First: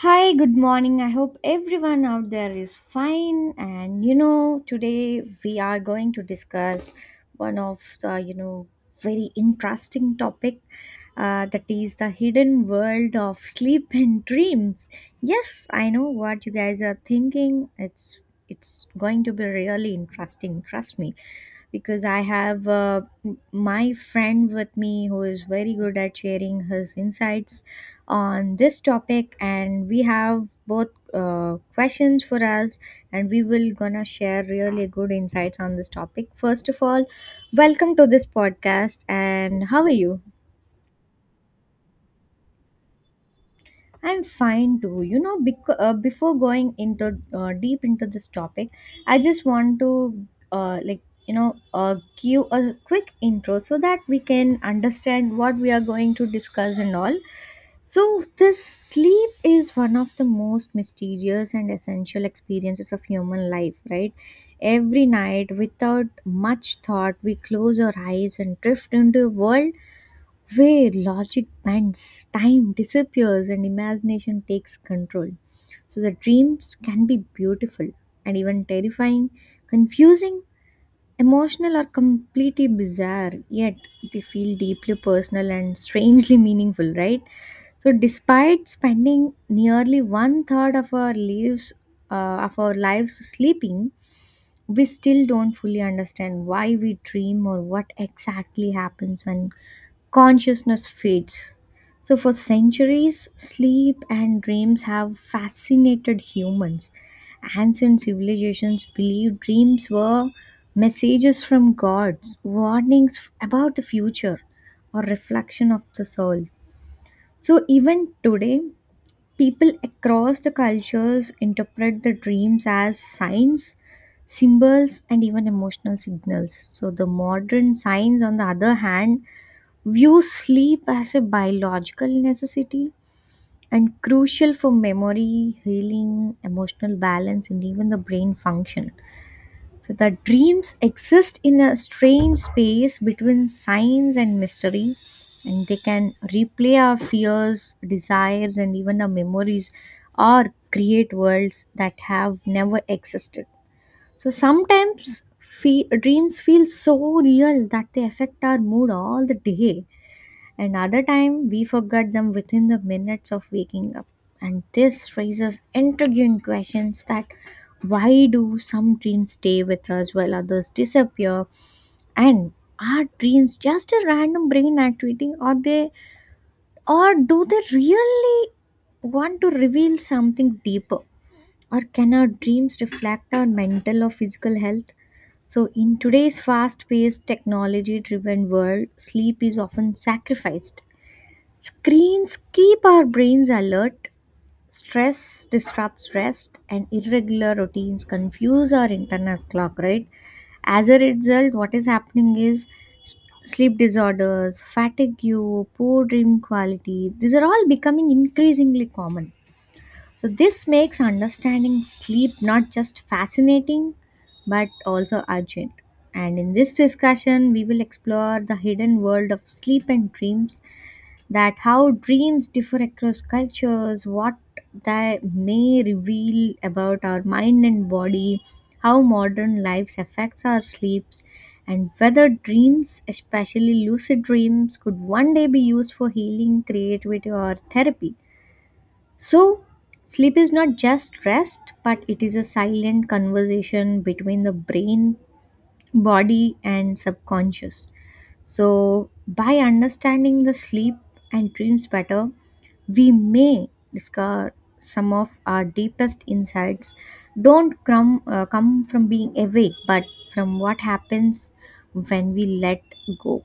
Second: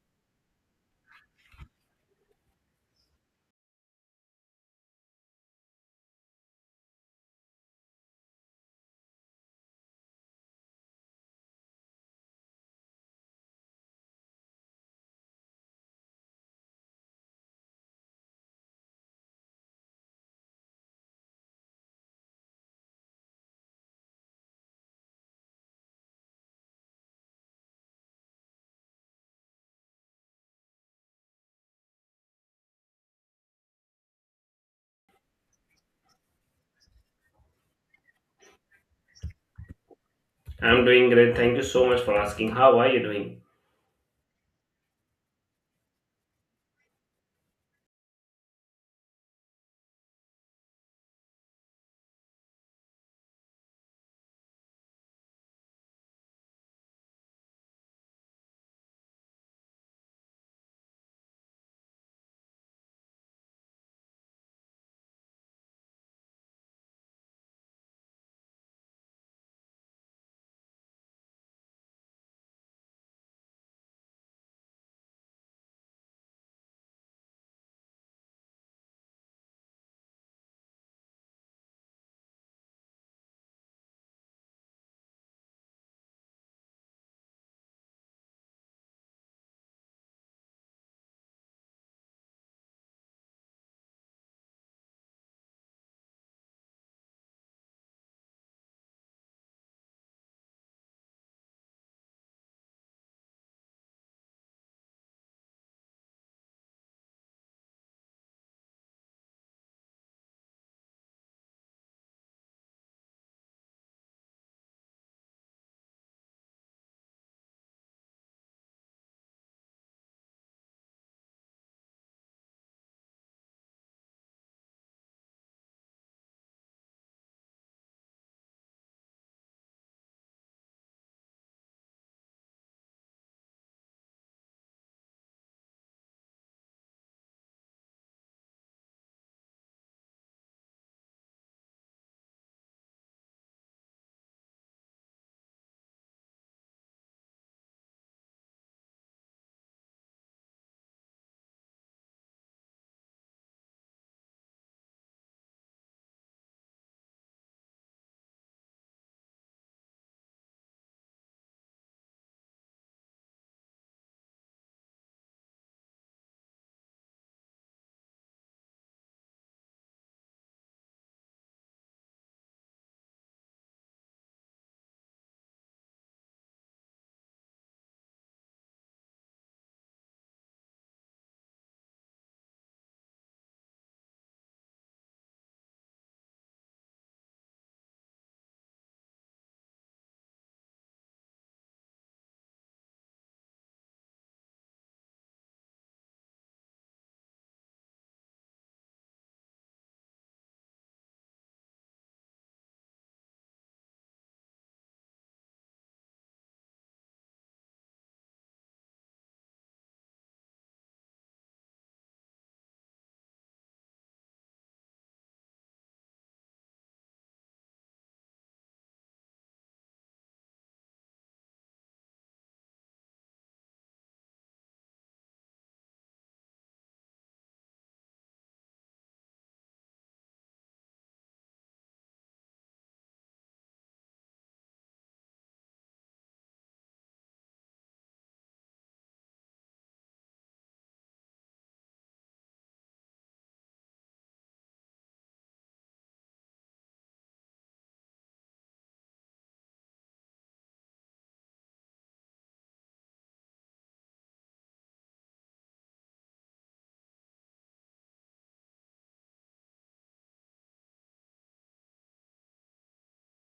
Hi, good morning. I hope everyone out there is fine. And you know, today we are going to discuss one of the very interesting topic, that is the hidden world of sleep and dreams. Yes, I know what you guys are thinking. It's going to be really interesting, trust me because I have my friend with me who is very good at sharing his insights on this topic and we have both questions for us and we will gonna share really good insights on this topic. First of all, welcome to this podcast and how are you? I'm doing great. Thank you so much for asking. How are you doing? I'm fine too, you know. Before going into deep into this topic, I just want to uh, like you know uh, give a quick intro so that we can understand what we are going to discuss and all. So, this sleep is one of the most mysterious and essential experiences of human life, right? Every night, without much thought, we close our eyes and drift into a world where logic bends, time disappears, and imagination takes control. So, the dreams can be beautiful and even terrifying, confusing, emotional are completely bizarre, yet they feel deeply personal and strangely meaningful, right? So, despite spending nearly one third of our lives, uh, of our lives sleeping, we still don't fully understand why we dream or what exactly happens when consciousness fades. So, for centuries, sleep and dreams have fascinated humans. Ancient civilizations believed dreams were messages from gods, about the future, or reflection of the soul. So, even today, people across the cultures interpret the dreams as signs, symbols, and even emotional signals. So, the modern science, on the other hand, views sleep as a biological necessity and crucial for memory, healing, emotional balance, and even the brain function. So the dreams exist in a strange space between science and mystery, and they can replay our fears, desires, and even our memories, or create worlds that have never existed. So sometimes dreams feel so real that they affect our mood all the day, and other time we forgot them within the minutes of waking up. And this raises intriguing questions that why do some dreams stay with us while others disappear? And are dreams just a random brain activity, or do they really want to reveal something deeper? Or can our dreams reflect our mental or physical health? So, in today's fast paced, technology driven world, sleep is often sacrificed. Screens keep our brains alert, stress disrupts rest, and irregular routines confuse our internal clock, right? As a result, what is happening is s- sleep disorders, fatigue, poor dream quality, these are all becoming increasingly common. So, this makes understanding sleep not just fascinating but also urgent. And in this discussion, we will explore the hidden world of sleep and dreams, that how dreams differ across cultures, what they may reveal about our mind and body, how modern lives affects our sleeps, and whether dreams, especially lucid dreams, could one day be used for healing, creativity, or therapy. So, sleep is not just rest, but it is a silent conversation between the brain, body, and subconscious. So, by understanding the sleep and dreams better, we may discover some of our deepest insights don't come, come from being awake but from what happens when we let go.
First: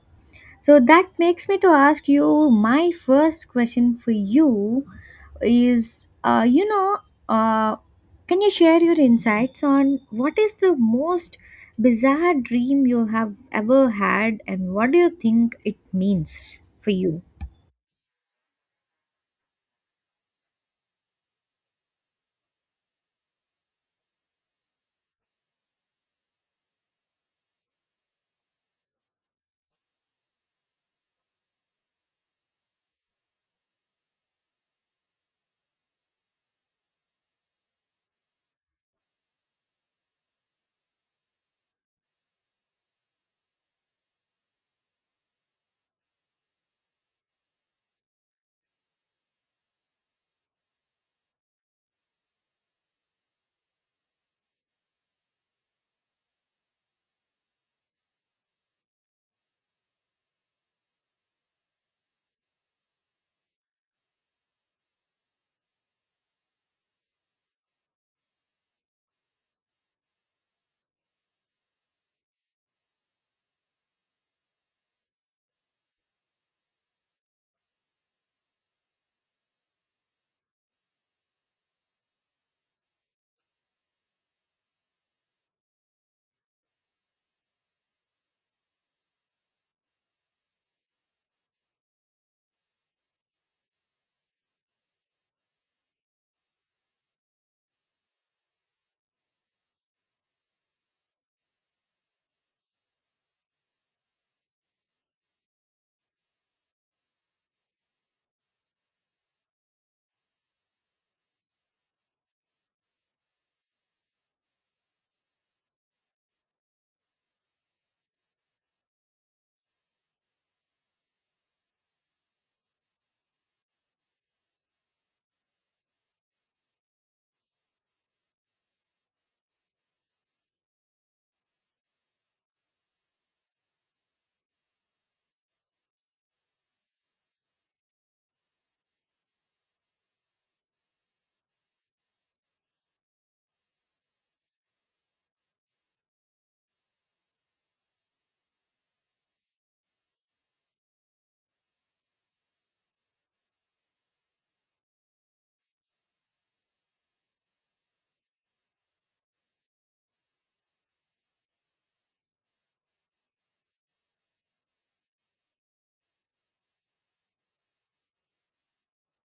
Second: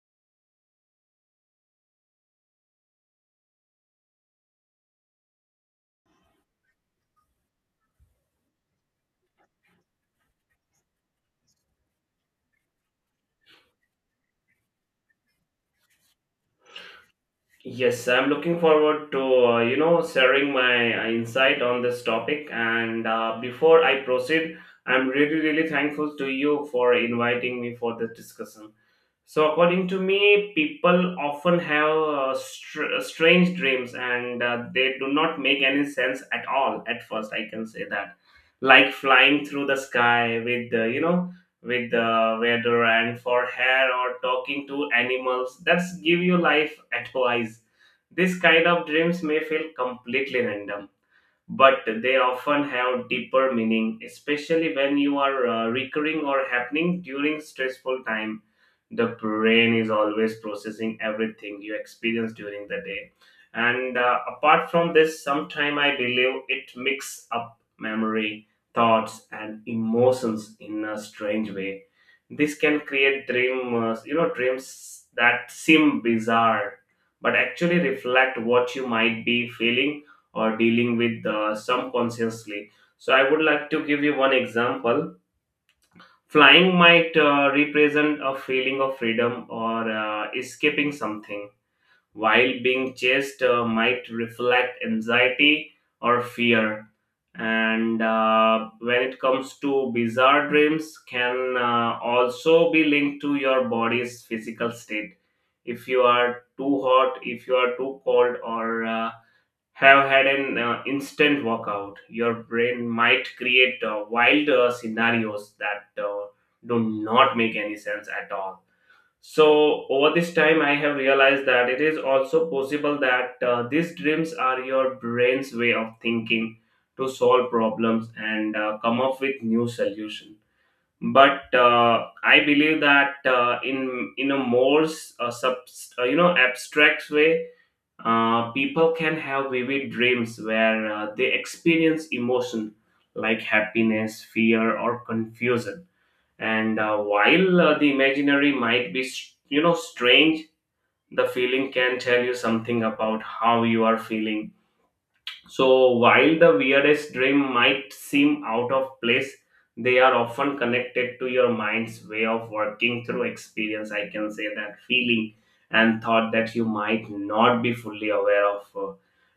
So that makes me to ask you my first question for you is, you know uh, can you share your insights on what is the most bizarre dream you have ever had and what do you think it means for you? Yes, I'm looking forward to sharing my insight on this topic. And Before I proceed, I'm really thankful to you for inviting me for this discussion. So, according to me, people often have strange dreams, and they do not make any sense at all at first, I can say that. Like flying through the sky with, with the weather and for hair, or talking to animals that's give you life advice. This kind of dreams may feel completely random, but they often have deeper meaning, especially when you are recurring or happening during stressful time. The brain is always processing everything you experience during the day. And Apart from this, sometime I believe it mix up memory, thoughts, and emotions in a strange way. This can create dreams that seem bizarre, but actually reflect what you might be feeling or dealing with some consciously. So I would like to give you one example. Flying might represent a feeling of freedom, or escaping something, while being chased might reflect anxiety or fear. And When it comes to bizarre dreams, can also be linked to your body's physical state. If you are too hot, if you are too cold, or have had an instant workout, your brain might create wild scenarios that do not make any sense at all. So, over this time, I have realized that it is also possible that these dreams are your brain's way of thinking to solve problems and come up with new solutions. But I believe that in a more sub, abstract way, people can have vivid dreams where they experience emotion like happiness, fear, or confusion. And While the imaginary might be, strange, the feeling can tell you something about how you are feeling. So, while the weirdest dream might seem out of place, they are often connected to your mind's way of working through experience, I can say that, feeling and thought that you might not be fully aware of.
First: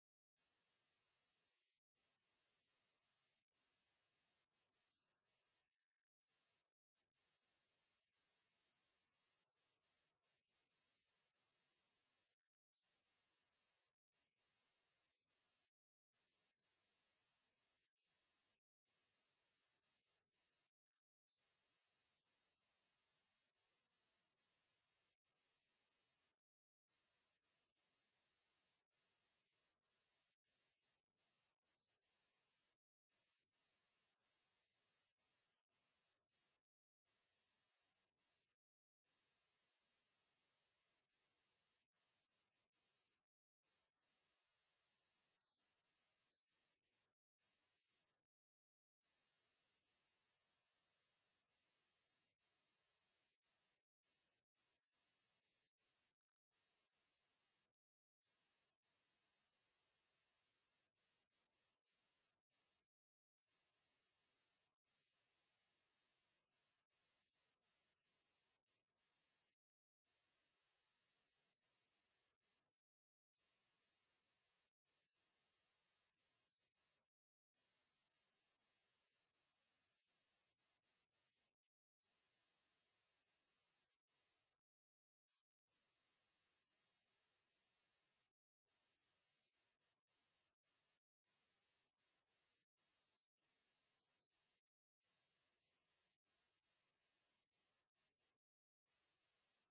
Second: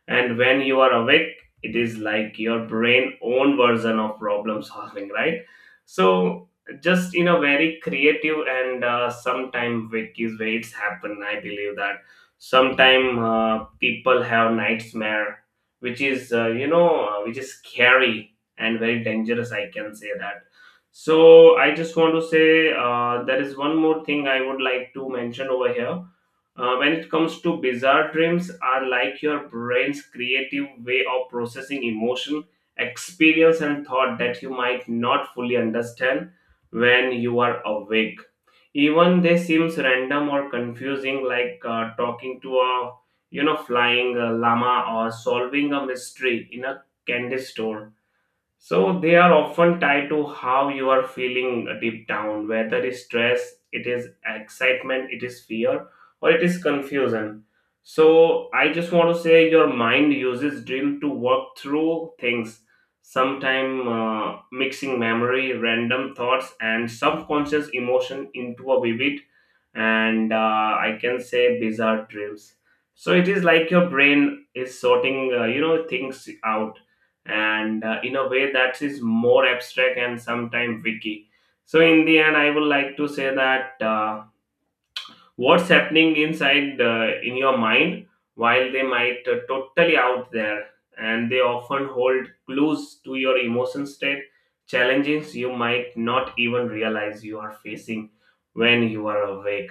And when you are awake, it is like your brain own version of problem solving, right? So, just in a very creative and sometime wake is where it's happen. I believe that sometime people have nightmare, which is which is scary and very dangerous, I can say that. So I just want to say, there is one more thing I would like to mention over here. When it comes to bizarre dreams, are like your brain's creative way of processing emotion, experience, and thought that you might not fully understand when you are awake. Even they seems random or confusing, like talking to a, you know, flying a llama or solving a mystery in a candy store. So they are often tied to how you are feeling deep down, whether it's stress, it is excitement, it is fear, or it is confusion. So I just want to say your mind uses dream to work through things, sometime mixing memory, random thoughts, and subconscious emotion into a vivid and I can say bizarre dreams. So it is like your brain is sorting, things out, and in a way that is more abstract and sometimes wiki. So in the end, I would like to say that. What's happening inside in your mind, while they might totally out there, and they often hold clues to your emotion state, challenges you might not even realize you are facing when you are awake.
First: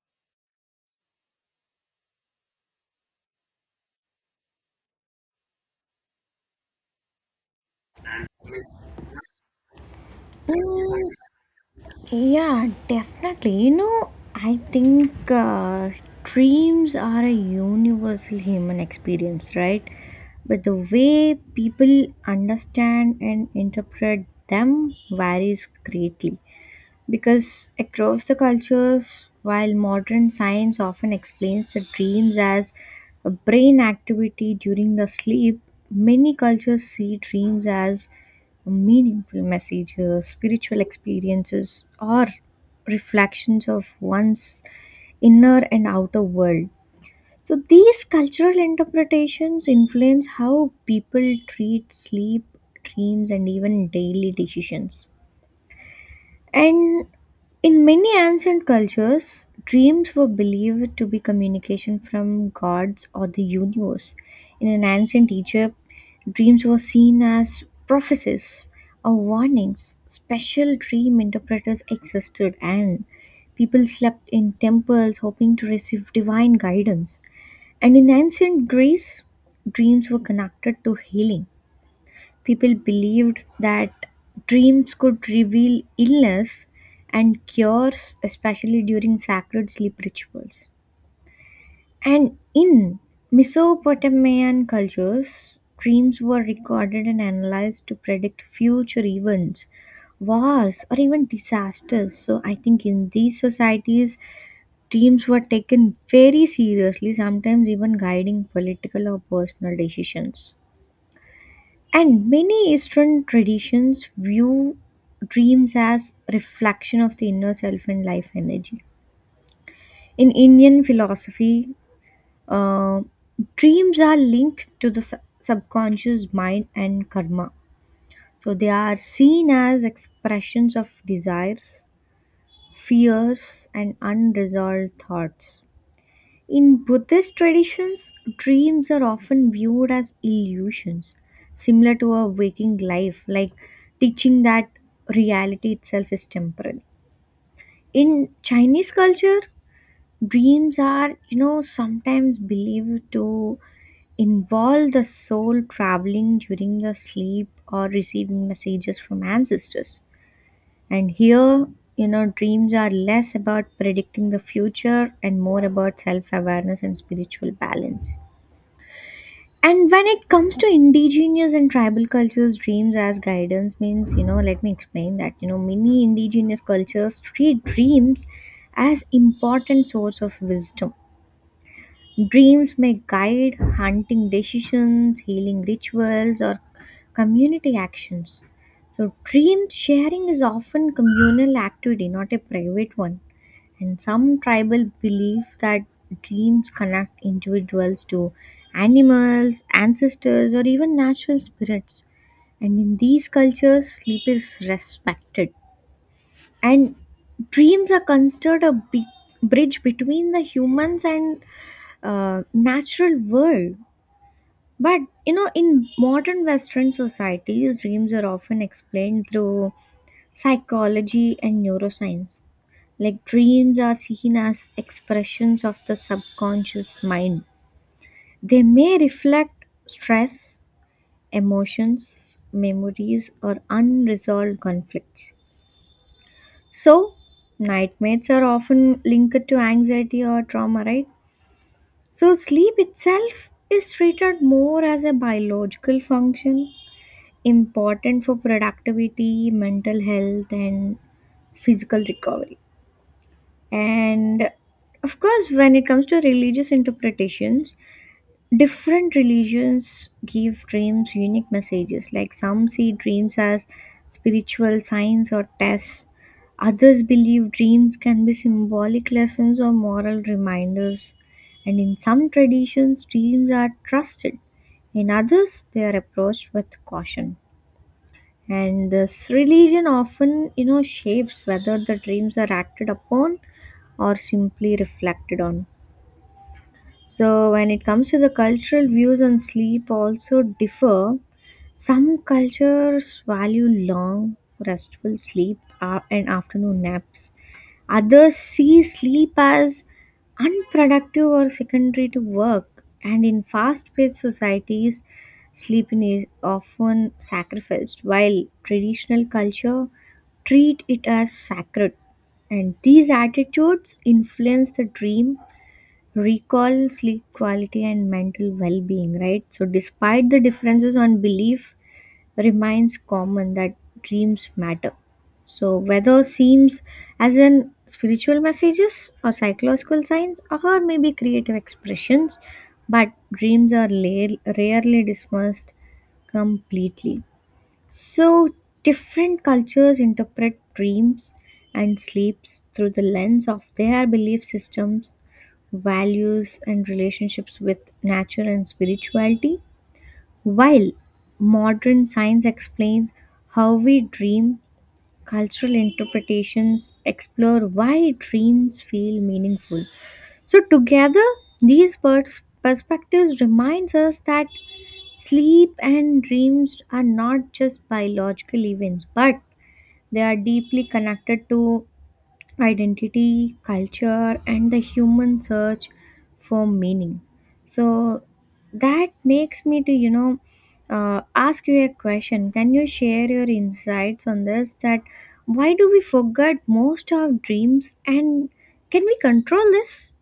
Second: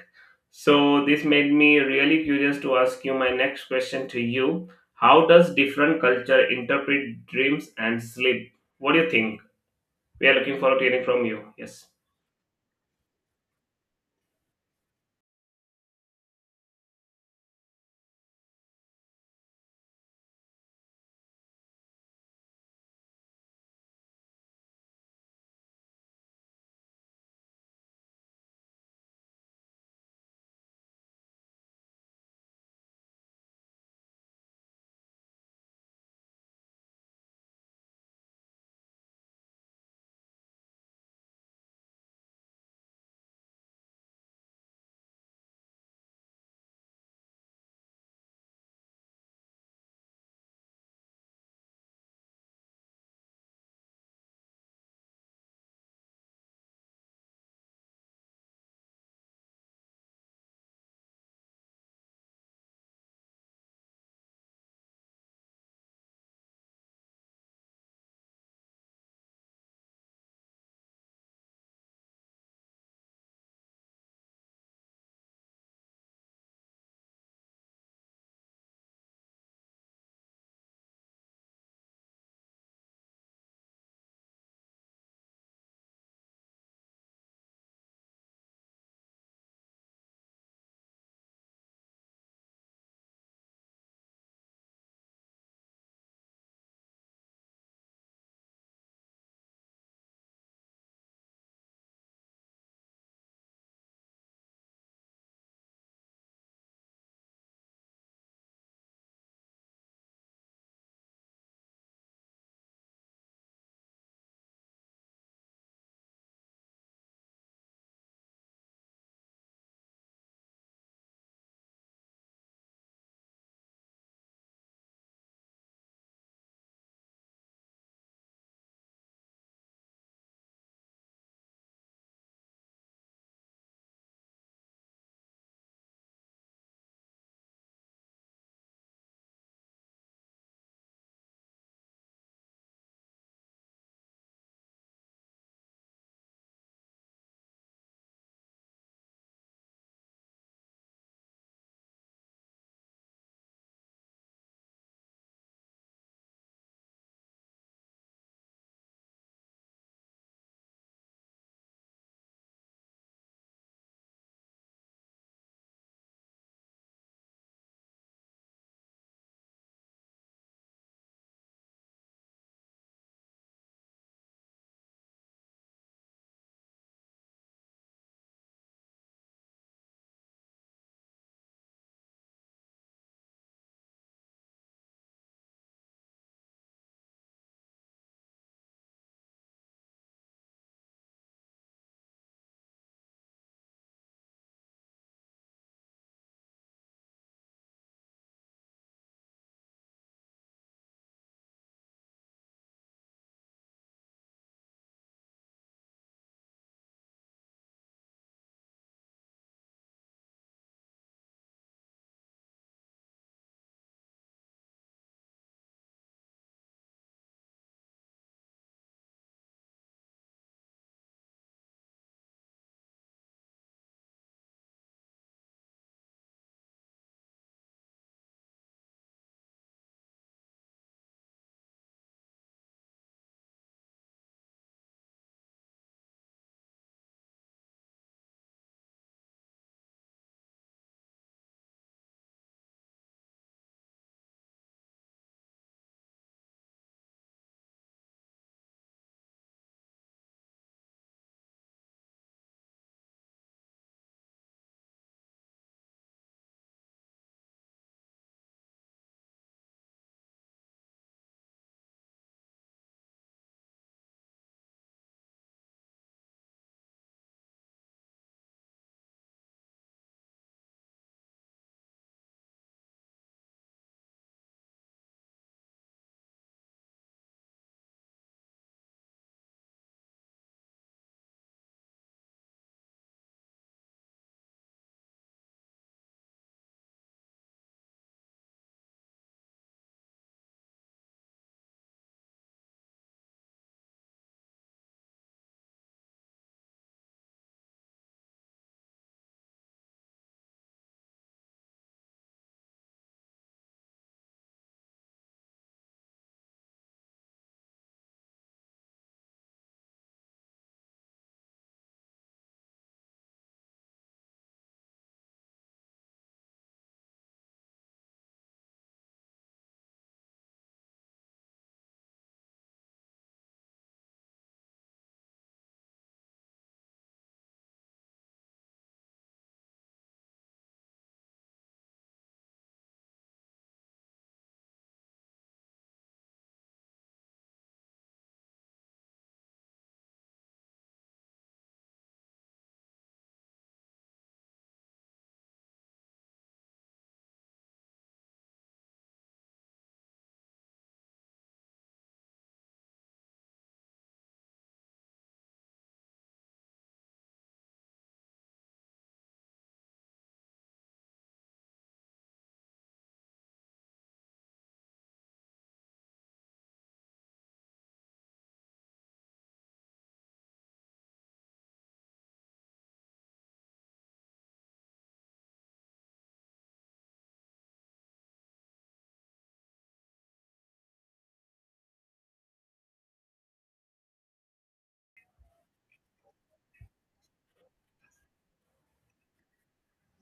So this made me really curious to ask you my next question to you. How does different culture interpret dreams and sleep? What do you think? We are looking forward to hearing from you. Yes. Yeah, definitely. You know, I think dreams are a universal human experience, right? But the way people understand and interpret them varies greatly. Because across the cultures, while modern science often explains the dreams as a brain activity during the sleep, many cultures see dreams as meaningful messages, spiritual experiences, or reflections of one's inner and outer world. So, these cultural interpretations influence how people treat sleep, dreams, and even daily decisions. And in many ancient cultures, dreams were believed to be communication from gods or the universe. In an ancient Egypt, dreams were seen as prophecies or warnings. Special dream interpreters existed, and people slept in temples hoping to receive divine guidance. And in ancient Greece, dreams were connected to healing. People believed that dreams could reveal illness and cures, especially during sacred sleep rituals. And in Mesopotamian cultures, dreams were recorded and analyzed to predict future events, wars, or even disasters. So, I think in these societies, dreams were taken very seriously, sometimes even guiding political or personal decisions. And many Eastern traditions view dreams as reflection of the inner self and life energy. In Indian philosophy, uh, dreams are linked to the subconscious mind and karma. So they are seen as expressions of desires, fears, and unresolved thoughts. In Buddhist traditions, dreams are often viewed as illusions, similar to a waking life, like teaching that reality itself is temporary. In Chinese culture, dreams are, you know, sometimes believed to involve the soul traveling during the sleep or receiving messages from ancestors. And here, you know, dreams are less about predicting the future and more about self awareness and spiritual balance. And when it comes to indigenous and tribal cultures, dreams as guidance means, you know, let me explain that, you know, many indigenous cultures treat dreams as important source of wisdom. Dreams may guide hunting decisions, healing rituals, or community actions. So dream sharing is often communal activity, not a private one, and some tribal believe that dreams connect individuals to animals, ancestors, or even natural spirits. And in these cultures, sleep is respected. And dreams are considered a big bridge between the humans and natural world. But you know, in modern Western societies, dreams are often explained through psychology and neuroscience. Like dreams are seen as expressions of the subconscious mind. They may reflect stress, emotions, memories, or unresolved conflicts. So, nightmares are often linked to anxiety or trauma, right? So, sleep itself is treated more as a biological function, important for productivity, mental health, and physical recovery. And of course, when it comes to religious interpretations, different religions give dreams unique messages. Like some see dreams as spiritual signs or tests, others believe dreams can be symbolic lessons or moral reminders. And in some traditions, dreams are trusted, in others, they are approached with caution. And this religion often, you know, shapes whether the dreams are acted upon or simply reflected on. So, when it comes to the cultural views on sleep, also differ. Some cultures value long, restful sleep and afternoon naps. Others see sleep as unproductive or secondary to work. And in fast paced societies, sleeping is often sacrificed, while traditional culture treat it as sacred. And these attitudes influence the dream, recall, sleep quality, and mental well being, right? So, despite the differences on belief, reminds common that dreams matter. So whether seems as in spiritual messages or psychological signs or maybe creative expressions, but dreams are rarely dismissed completely. So different cultures interpret dreams and sleeps through the lens of their belief systems, values and relationships with nature and spirituality, while modern science explains how we dream, cultural interpretations explore why dreams feel meaningful. So together, these perspectives reminds us that sleep and dreams are not just biological events, but they are deeply connected to identity, culture, and the human search for meaning. So that makes me to, you know, ask you a question. Can you share your insights on this? That why do we forget most of dreams and can we control this?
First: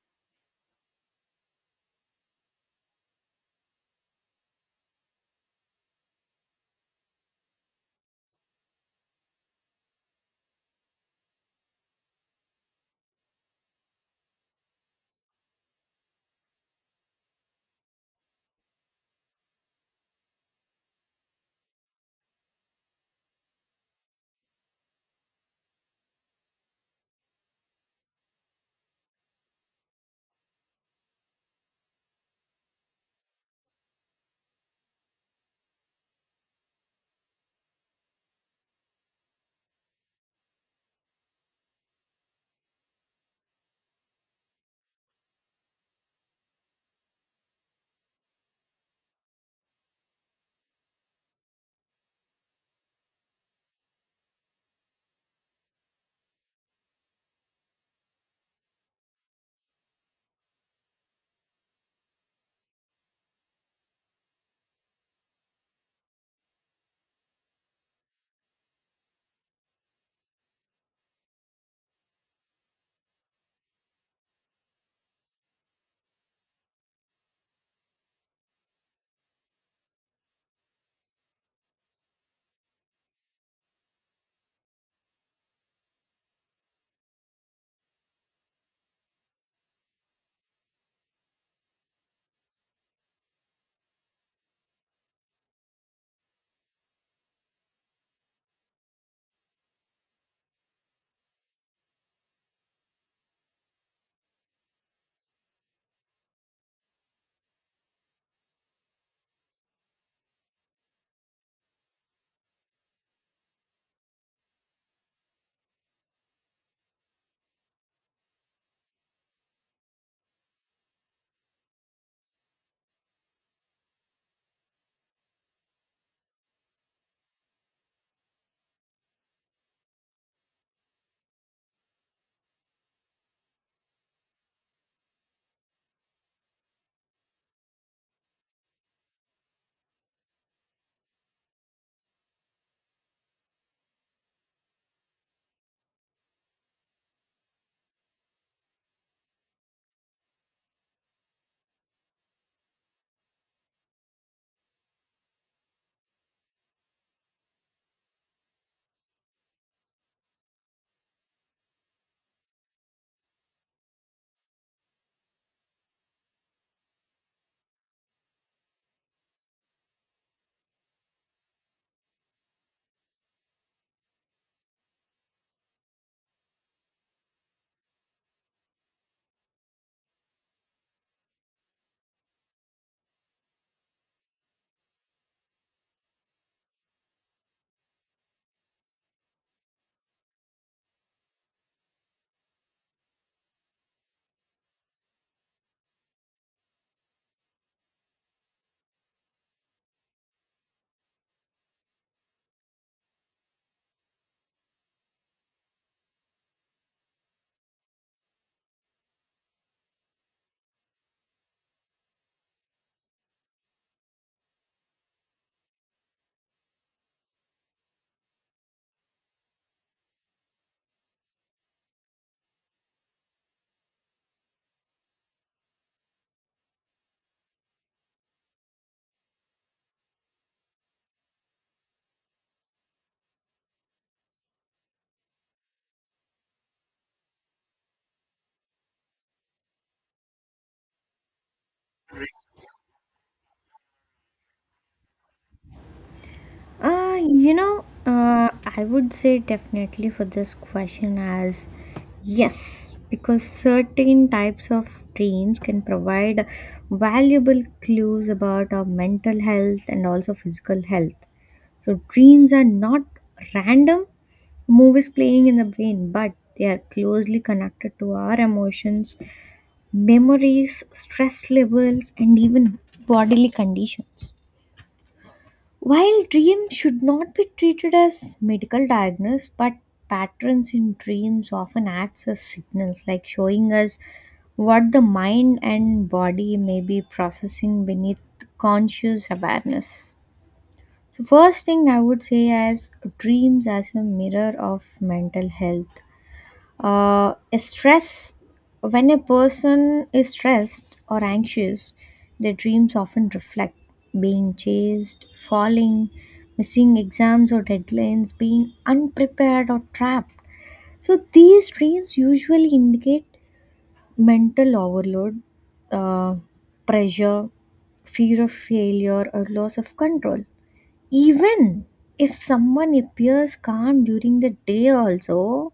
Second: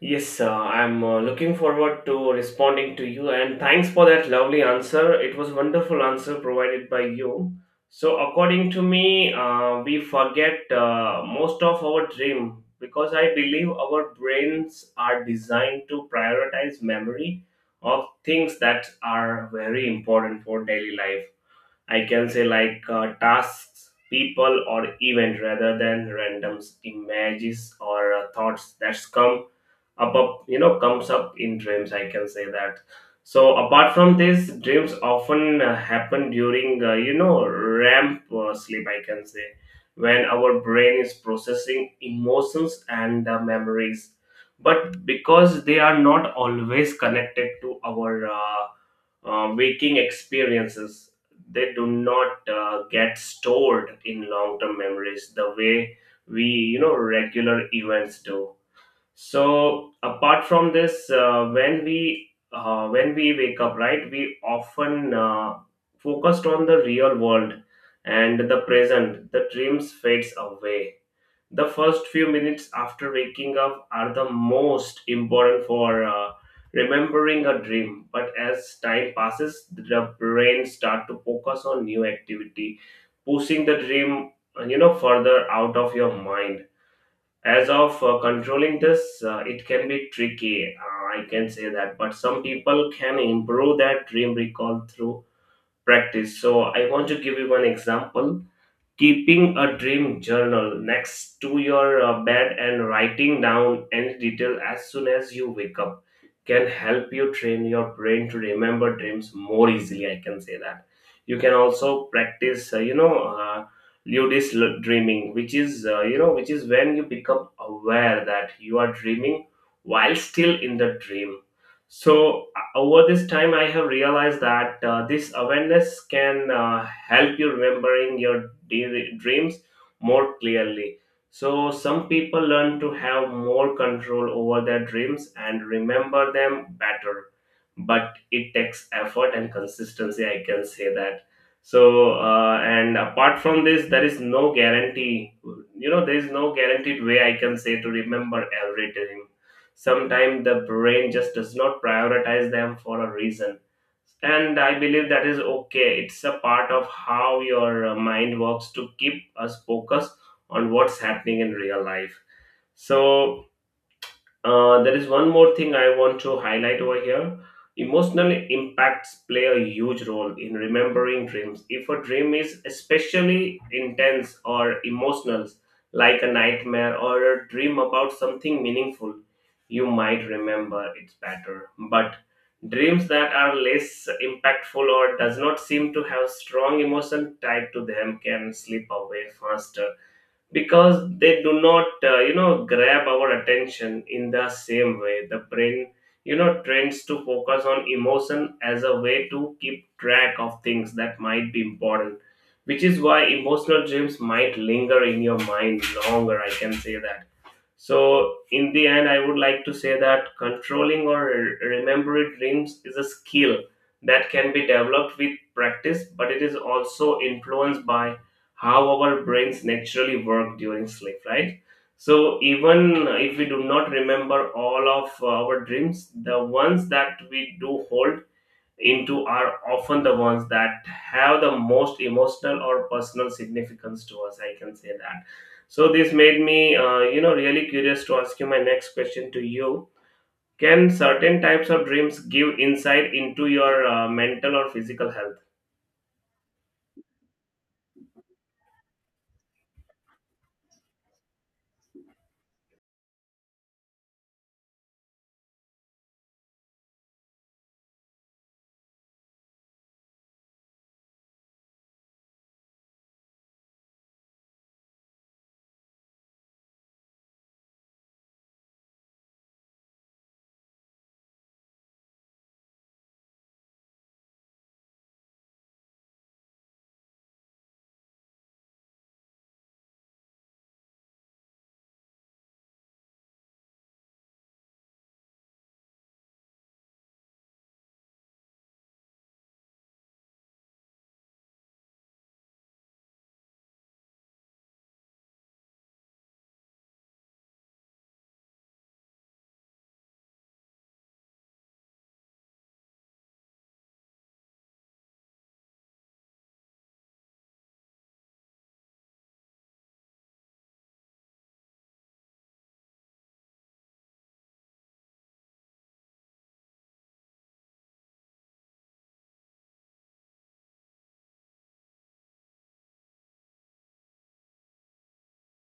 Yes, I'm looking forward to responding to you, and thanks for that lovely answer. It was wonderful answer provided by you. So according to me, we forget most of our dream because I believe our brains are designed to prioritize memory of things that are very important for daily life. I can say, like tasks, people, or event, rather than randoms, images, or thoughts that come up up you know comes up in dreams, I can say that. So apart from this, dreams often happen during ramp sleep, I can say, when our brain is processing emotions and memories. But because they are not always connected to our waking experiences, they do not get stored in long term memories the way we, you know, regular events do. So apart from this, when we wake up, right, we often focused on the real world and the present. The dreams fades away. The first few minutes after waking up are the most important for remembering a dream. But as time passes, the brain start to focus on new activity, pushing the dream further out of your mind. As of controlling this, it can be tricky, I can say that, but some people can improve that dream recall through practice. So I want to give you one example. Keeping a dream journal next to your bed and writing down any detail as soon as you wake up can help you train your brain to remember dreams more easily, I can say that. You can also practice, uh, ludic dreaming, which is, which is when you become aware that you are dreaming while still in the dream. So, over this time, I have realized that this awareness can help you remembering your dreams more clearly. So, some people learn to have more control over their dreams and remember them better, but it takes effort and consistency, I can say that. So, and apart from this, there is no guarantee, you know, there is no guaranteed way, I can say, to remember every dream. Sometimes the brain just does not prioritize them for a reason, and I believe that is okay. It's a part of how your mind works to keep us focused on what's happening in real life. So there is one more thing I want to highlight over here. Emotional impacts play a huge role in remembering dreams. If a dream is especially intense or emotional, like a nightmare or a dream about something meaningful, you might remember it better. But dreams that are less impactful or does not seem to have strong emotion tied to them can slip away faster, because they do not, grab our attention in the same way. The brain, you know, trends to focus on emotion as a way to keep track of things that might be important, which is why emotional dreams might linger in your mind longer, I can say that. So, in the end, I would like to say that controlling or remembering dreams is a skill that can be developed with practice, but it is also influenced by how our brains naturally work during sleep, right? So, even if we do not remember all of our dreams, the ones that we do hold into are often the ones that have the most emotional or personal significance to us, I can say that. So this made me, really curious to ask you my next question to you. Can certain types of dreams give insight into your mental or physical health? You know, I would say definitely for this question as yes, because certain types of dreams can provide valuable clues about our mental health and also physical health. So, dreams are not random movies playing in the brain, but they are closely connected to our emotions, memories, stress levels, and even bodily conditions. While dreams should not be treated as medical diagnosis, but patterns in dreams often acts as signals, like showing us what the mind and body may be processing beneath conscious awareness. So, first thing I would say is dreams as a mirror of mental health. Stress: when a person is stressed or anxious, their dreams often reflect being chased, falling, missing exams or deadlines, being unprepared or trapped. So these dreams usually indicate mental overload, uh, pressure, fear of failure, or loss of control. Even if someone appears calm during the day also,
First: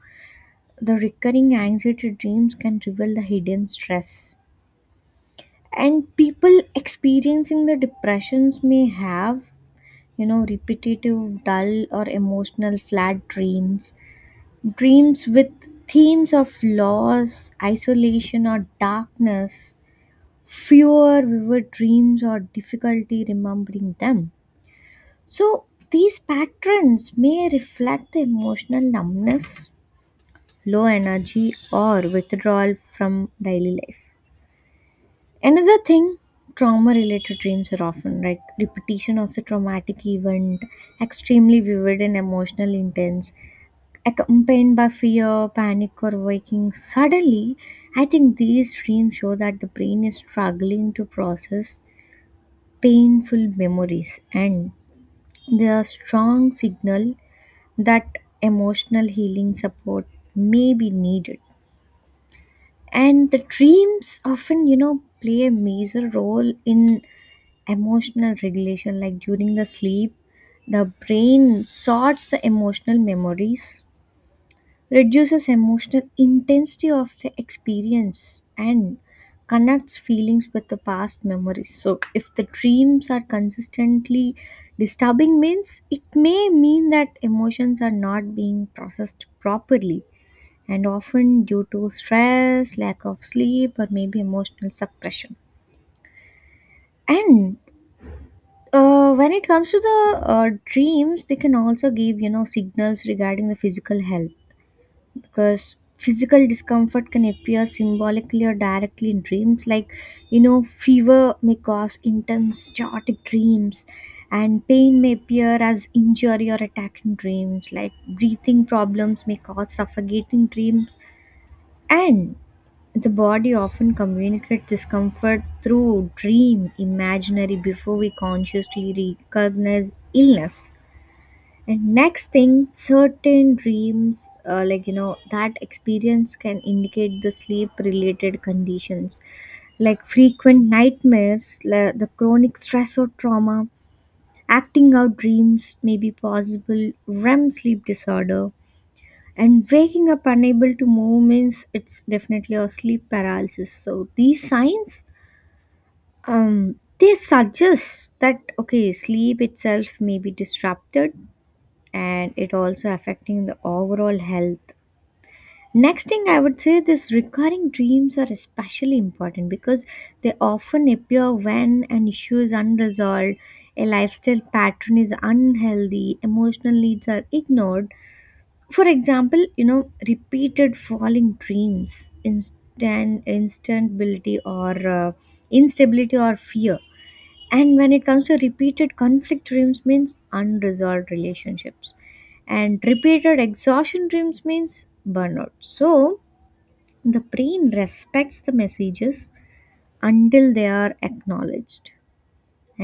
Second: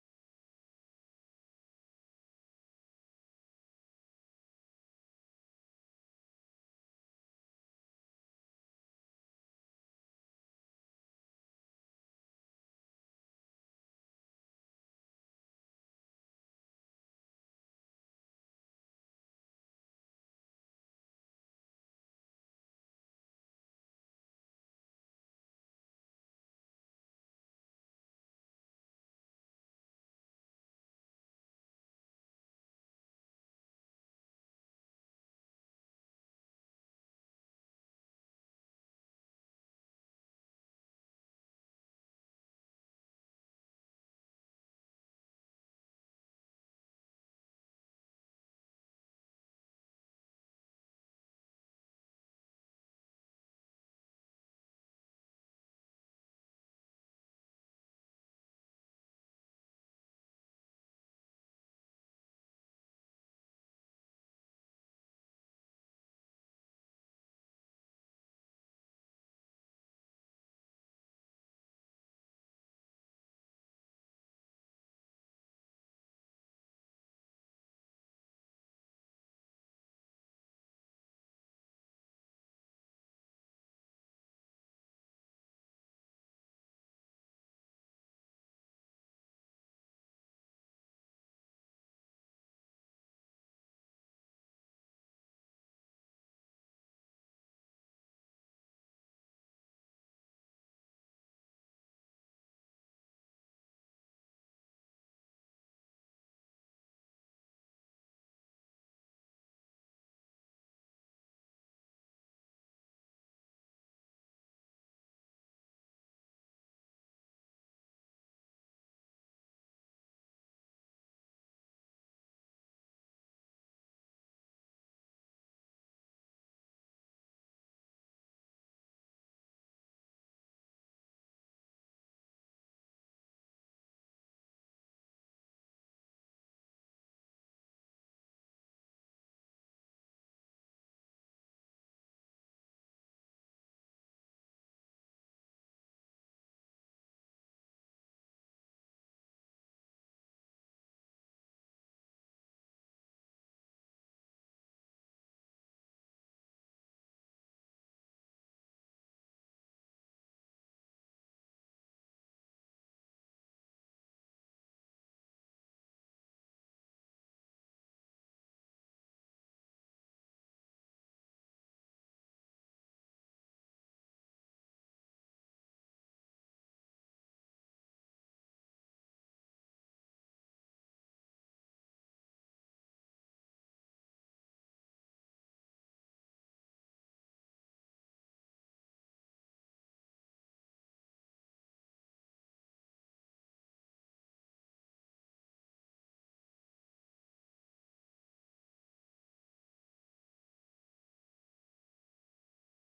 the recurring anxiety dreams can reveal the hidden stress. And people experiencing the depressions may have, repetitive, dull, or emotional flat dreams, dreams with themes of loss, isolation, or darkness, fewer vivid dreams, or difficulty remembering them. So these patterns may reflect the emotional numbness, low energy, or withdrawal from daily life. Another thing, trauma related dreams are often like repetition of the traumatic event, extremely vivid and emotionally intense, accompanied by fear, panic, or waking suddenly. I think these dreams show that the brain is struggling to process painful memories, and they are strong signal that emotional healing support may be needed. And the dreams often, play a major role in emotional regulation, like during the sleep the brain sorts the emotional memories, reduces emotional intensity of the experience, and connects feelings with the past memories. So if the dreams are consistently disturbing means, it may mean that emotions are not being processed properly, and often due to stress, lack of sleep, or maybe emotional suppression. And when it comes to the dreams, they can also give, signals regarding the physical health, because physical discomfort can appear symbolically or directly in dreams. Like, fever may cause intense, chaotic dreams, and pain may appear as injury or attack in dreams. Like breathing problems may cause suffocating dreams, and the body often communicates discomfort through dream imagery before we consciously recognize illness. And next thing, certain dreams, like that experience can indicate the sleep related conditions, like frequent nightmares, the chronic stress or trauma, acting out dreams may be possible REM sleep disorder, and waking up unable to move means it's definitely a sleep paralysis. So these signs, they suggest that okay, sleep itself may be disrupted, and it also affecting the overall health. Next thing I would say, this recurring dreams are especially important because they often appear when an issue is unresolved, a lifestyle pattern is unhealthy, emotional needs are ignored. For example, repeated falling dreams, instant instability, or uh, instability or fear. And when it comes to repeated conflict dreams means unresolved relationships, and repeated exhaustion dreams means burnout. So the brain respects the messages until they are acknowledged.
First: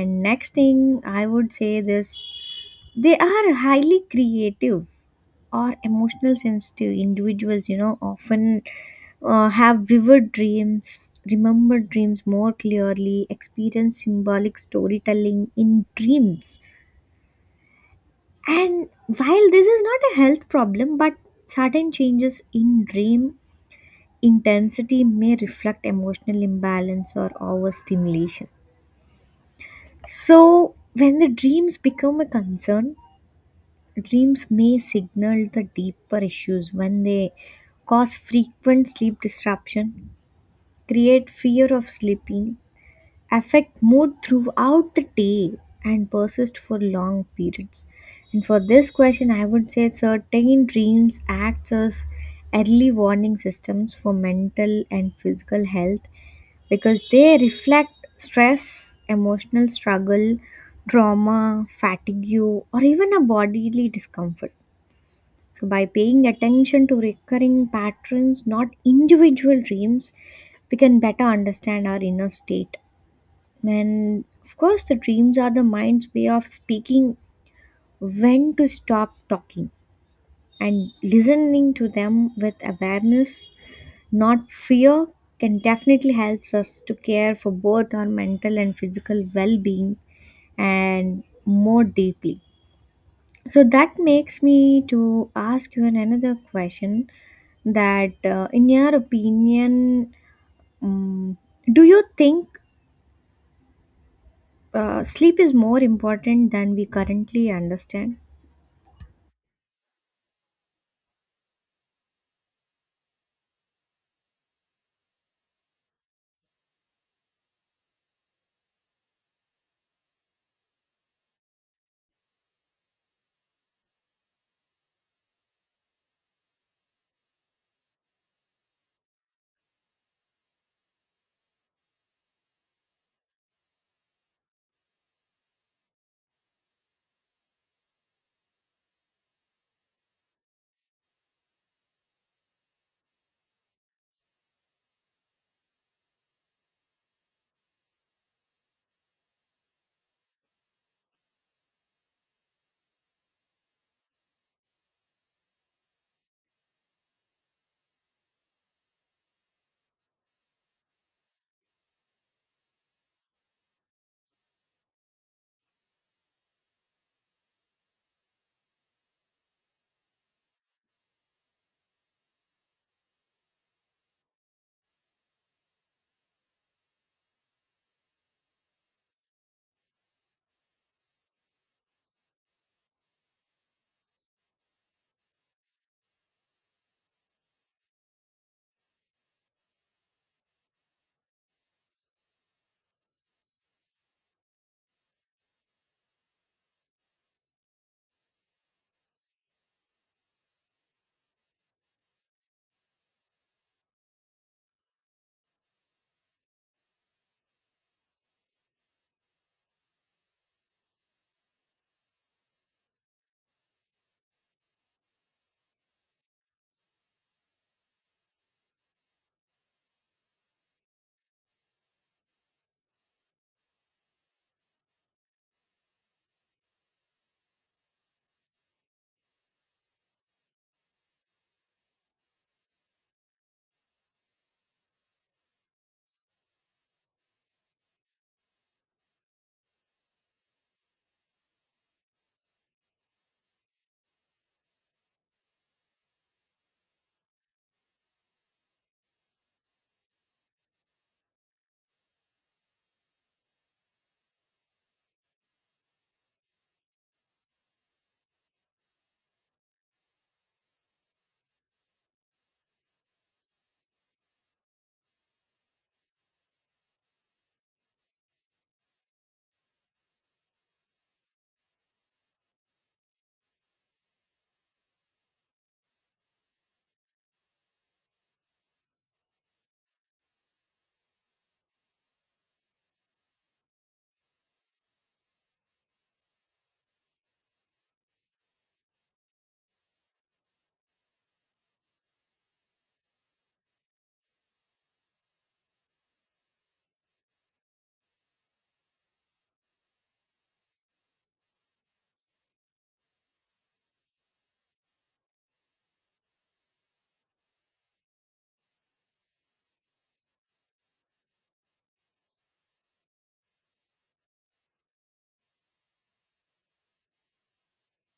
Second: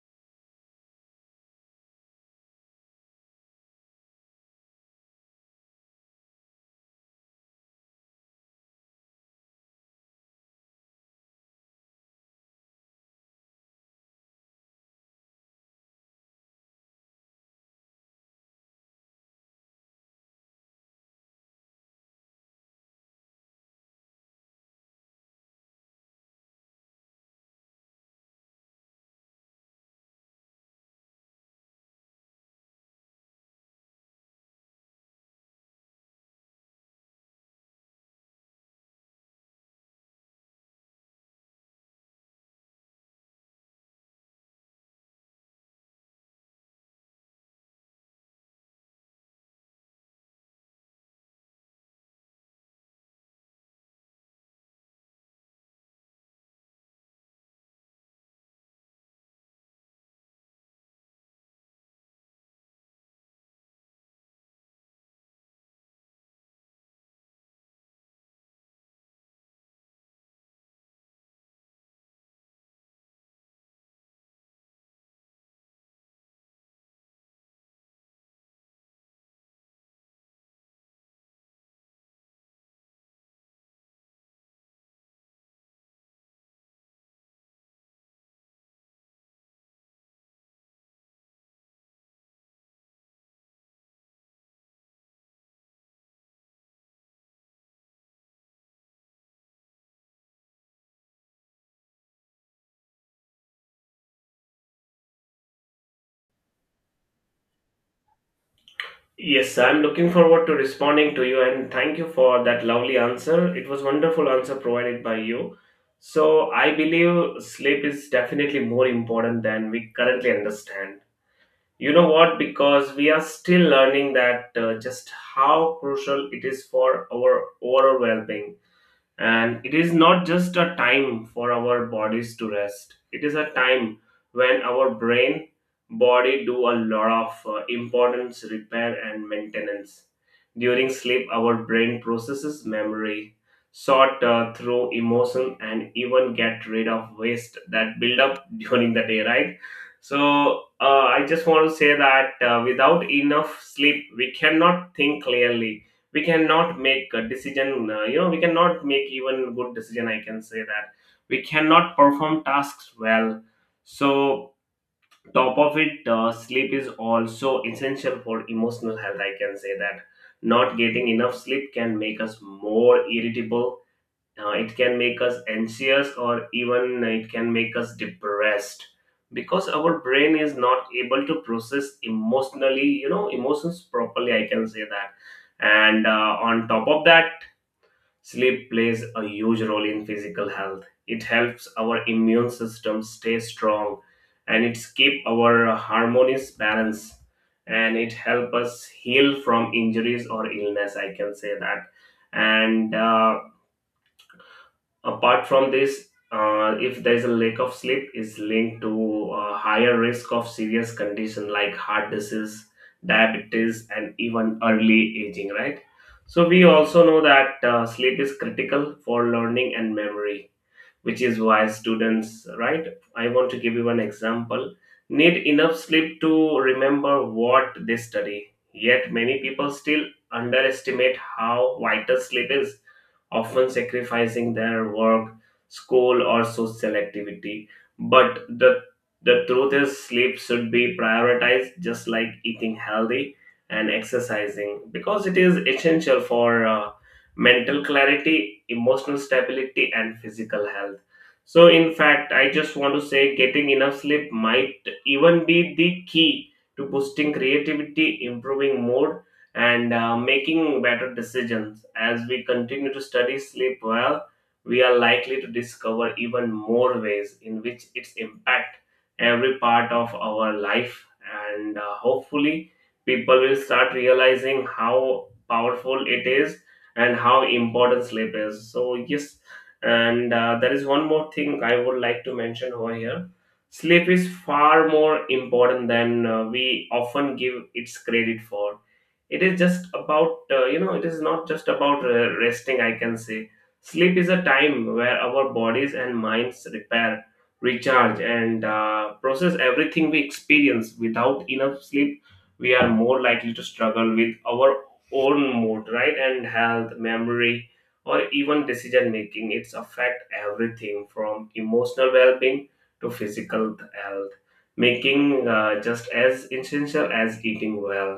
And next thing I would say, this, they are highly creative or emotional sensitive individuals, often have vivid dreams, remember dreams more clearly, experience symbolic storytelling in dreams. And while this is not a health problem, but sudden changes in dream intensity may reflect emotional imbalance or overstimulation. So when the dreams become a concern, dreams may signal the deeper issues when they cause frequent sleep disruption, create fear of sleeping, affect mood throughout the day, and persist for long periods. And for this question, I would say certain dreams act as early warning systems for mental and physical health, because they reflect stress, emotional struggle, trauma, fatigue, or even a bodily discomfort. So, by paying attention to recurring patterns, not individual dreams, we can better understand our inner state. And of course, the dreams are the mind's way of speaking when to stop talking, and listening to them with awareness, not fear, can definitely helps us to care for both our mental and physical well-being and more deeply. So that makes me to ask you another question, that in your opinion, um, do you think sleep is more important than we currently understand? Yes, I'm looking forward to responding to you, and thank you for that lovely answer. It was wonderful answer provided by you. So I believe sleep is definitely more important than we currently understand. You know what? Because we are still learning that just how crucial it is for our overall well being. And it is not just a time for our bodies to rest. It is a time when our brain, body, do a lot of importance repair and maintenance. During sleep, our brain processes memory, sort through emotion, and even get rid of waste that build up during the day, right? So I just want to say that, without enough sleep, we cannot think clearly, we cannot make a decision, we cannot make even good decision, I can say that. We cannot perform tasks well. So top of it, sleep is also essential for emotional health, I can say that. Not getting enough sleep can make us more irritable, it can make us anxious, or even it can make us depressed, because our brain is not able to process emotionally, you know, emotions properly, I can say that. And on top of that, sleep plays a huge role in physical health. It helps our immune system stay strong, and it keep our harmonious balance, and it help us heal from injuries or illness, I can say that. And Apart from this, if there is a lack of sleep, is linked to a higher risk of serious condition like heart disease, diabetes, and even early aging, right. So we also know that sleep is critical for learning and memory, which is why students, right, I want to give you an example, need enough sleep to remember what they study. Yet many people still underestimate how vital sleep is, often sacrificing their work, school, or social activity. But the truth is, sleep should be prioritized just like eating healthy and exercising, because it is essential for mental clarity, emotional stability, and physical health. So, in fact, I just want to say, getting enough sleep might even be the key to boosting creativity, improving mood, and making better decisions. As we continue to study sleep well, we are likely to discover even more ways in which its impact every part of our life, and hopefully people will start realizing how powerful it is and how important sleep is. So yes, and there is one more thing I would like to mention over here. Sleep is far more important than we often give its credit for. It is not just about resting, I can say. Sleep is a time where our bodies and minds repair, recharge, and process everything we experience. Without enough sleep, we are more likely to struggle with our own mood, right, and health, memory, or even decision making. It's affect everything from emotional well-being to physical health, making just as essential as eating well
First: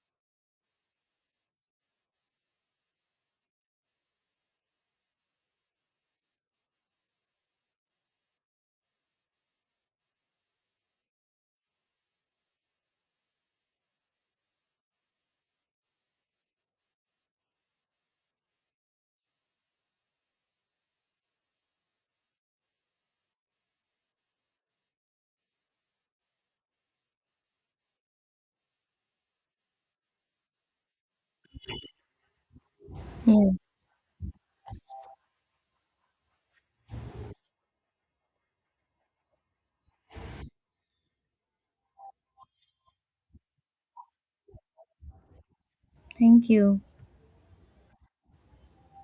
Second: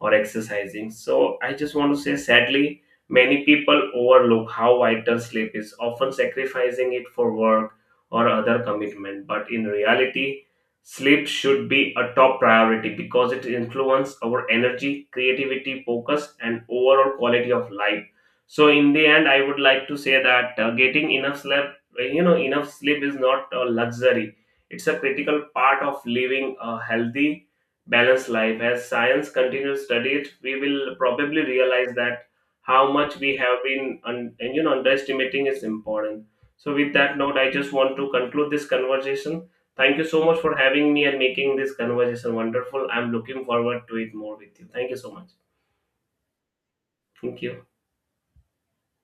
or exercising. So I just want to say, sadly, many people overlook how vital sleep is, often sacrificing it for work or other commitment. But in reality, sleep should be a top priority because it influences our energy, creativity, focus, and overall quality of life. So in the end, I would like to say that, getting enough sleep, enough sleep, is not a luxury. It's a critical part of living a healthy balanced life. As science continues to study it, we will probably realize that how much we Yeah. have been un- and, you know underestimating is important. So with that note, I just want to conclude this conversation. Thank you so much for having me and making this conversation wonderful. I'm looking forward to it more with you. Thank you so much. Thank you. Thank you.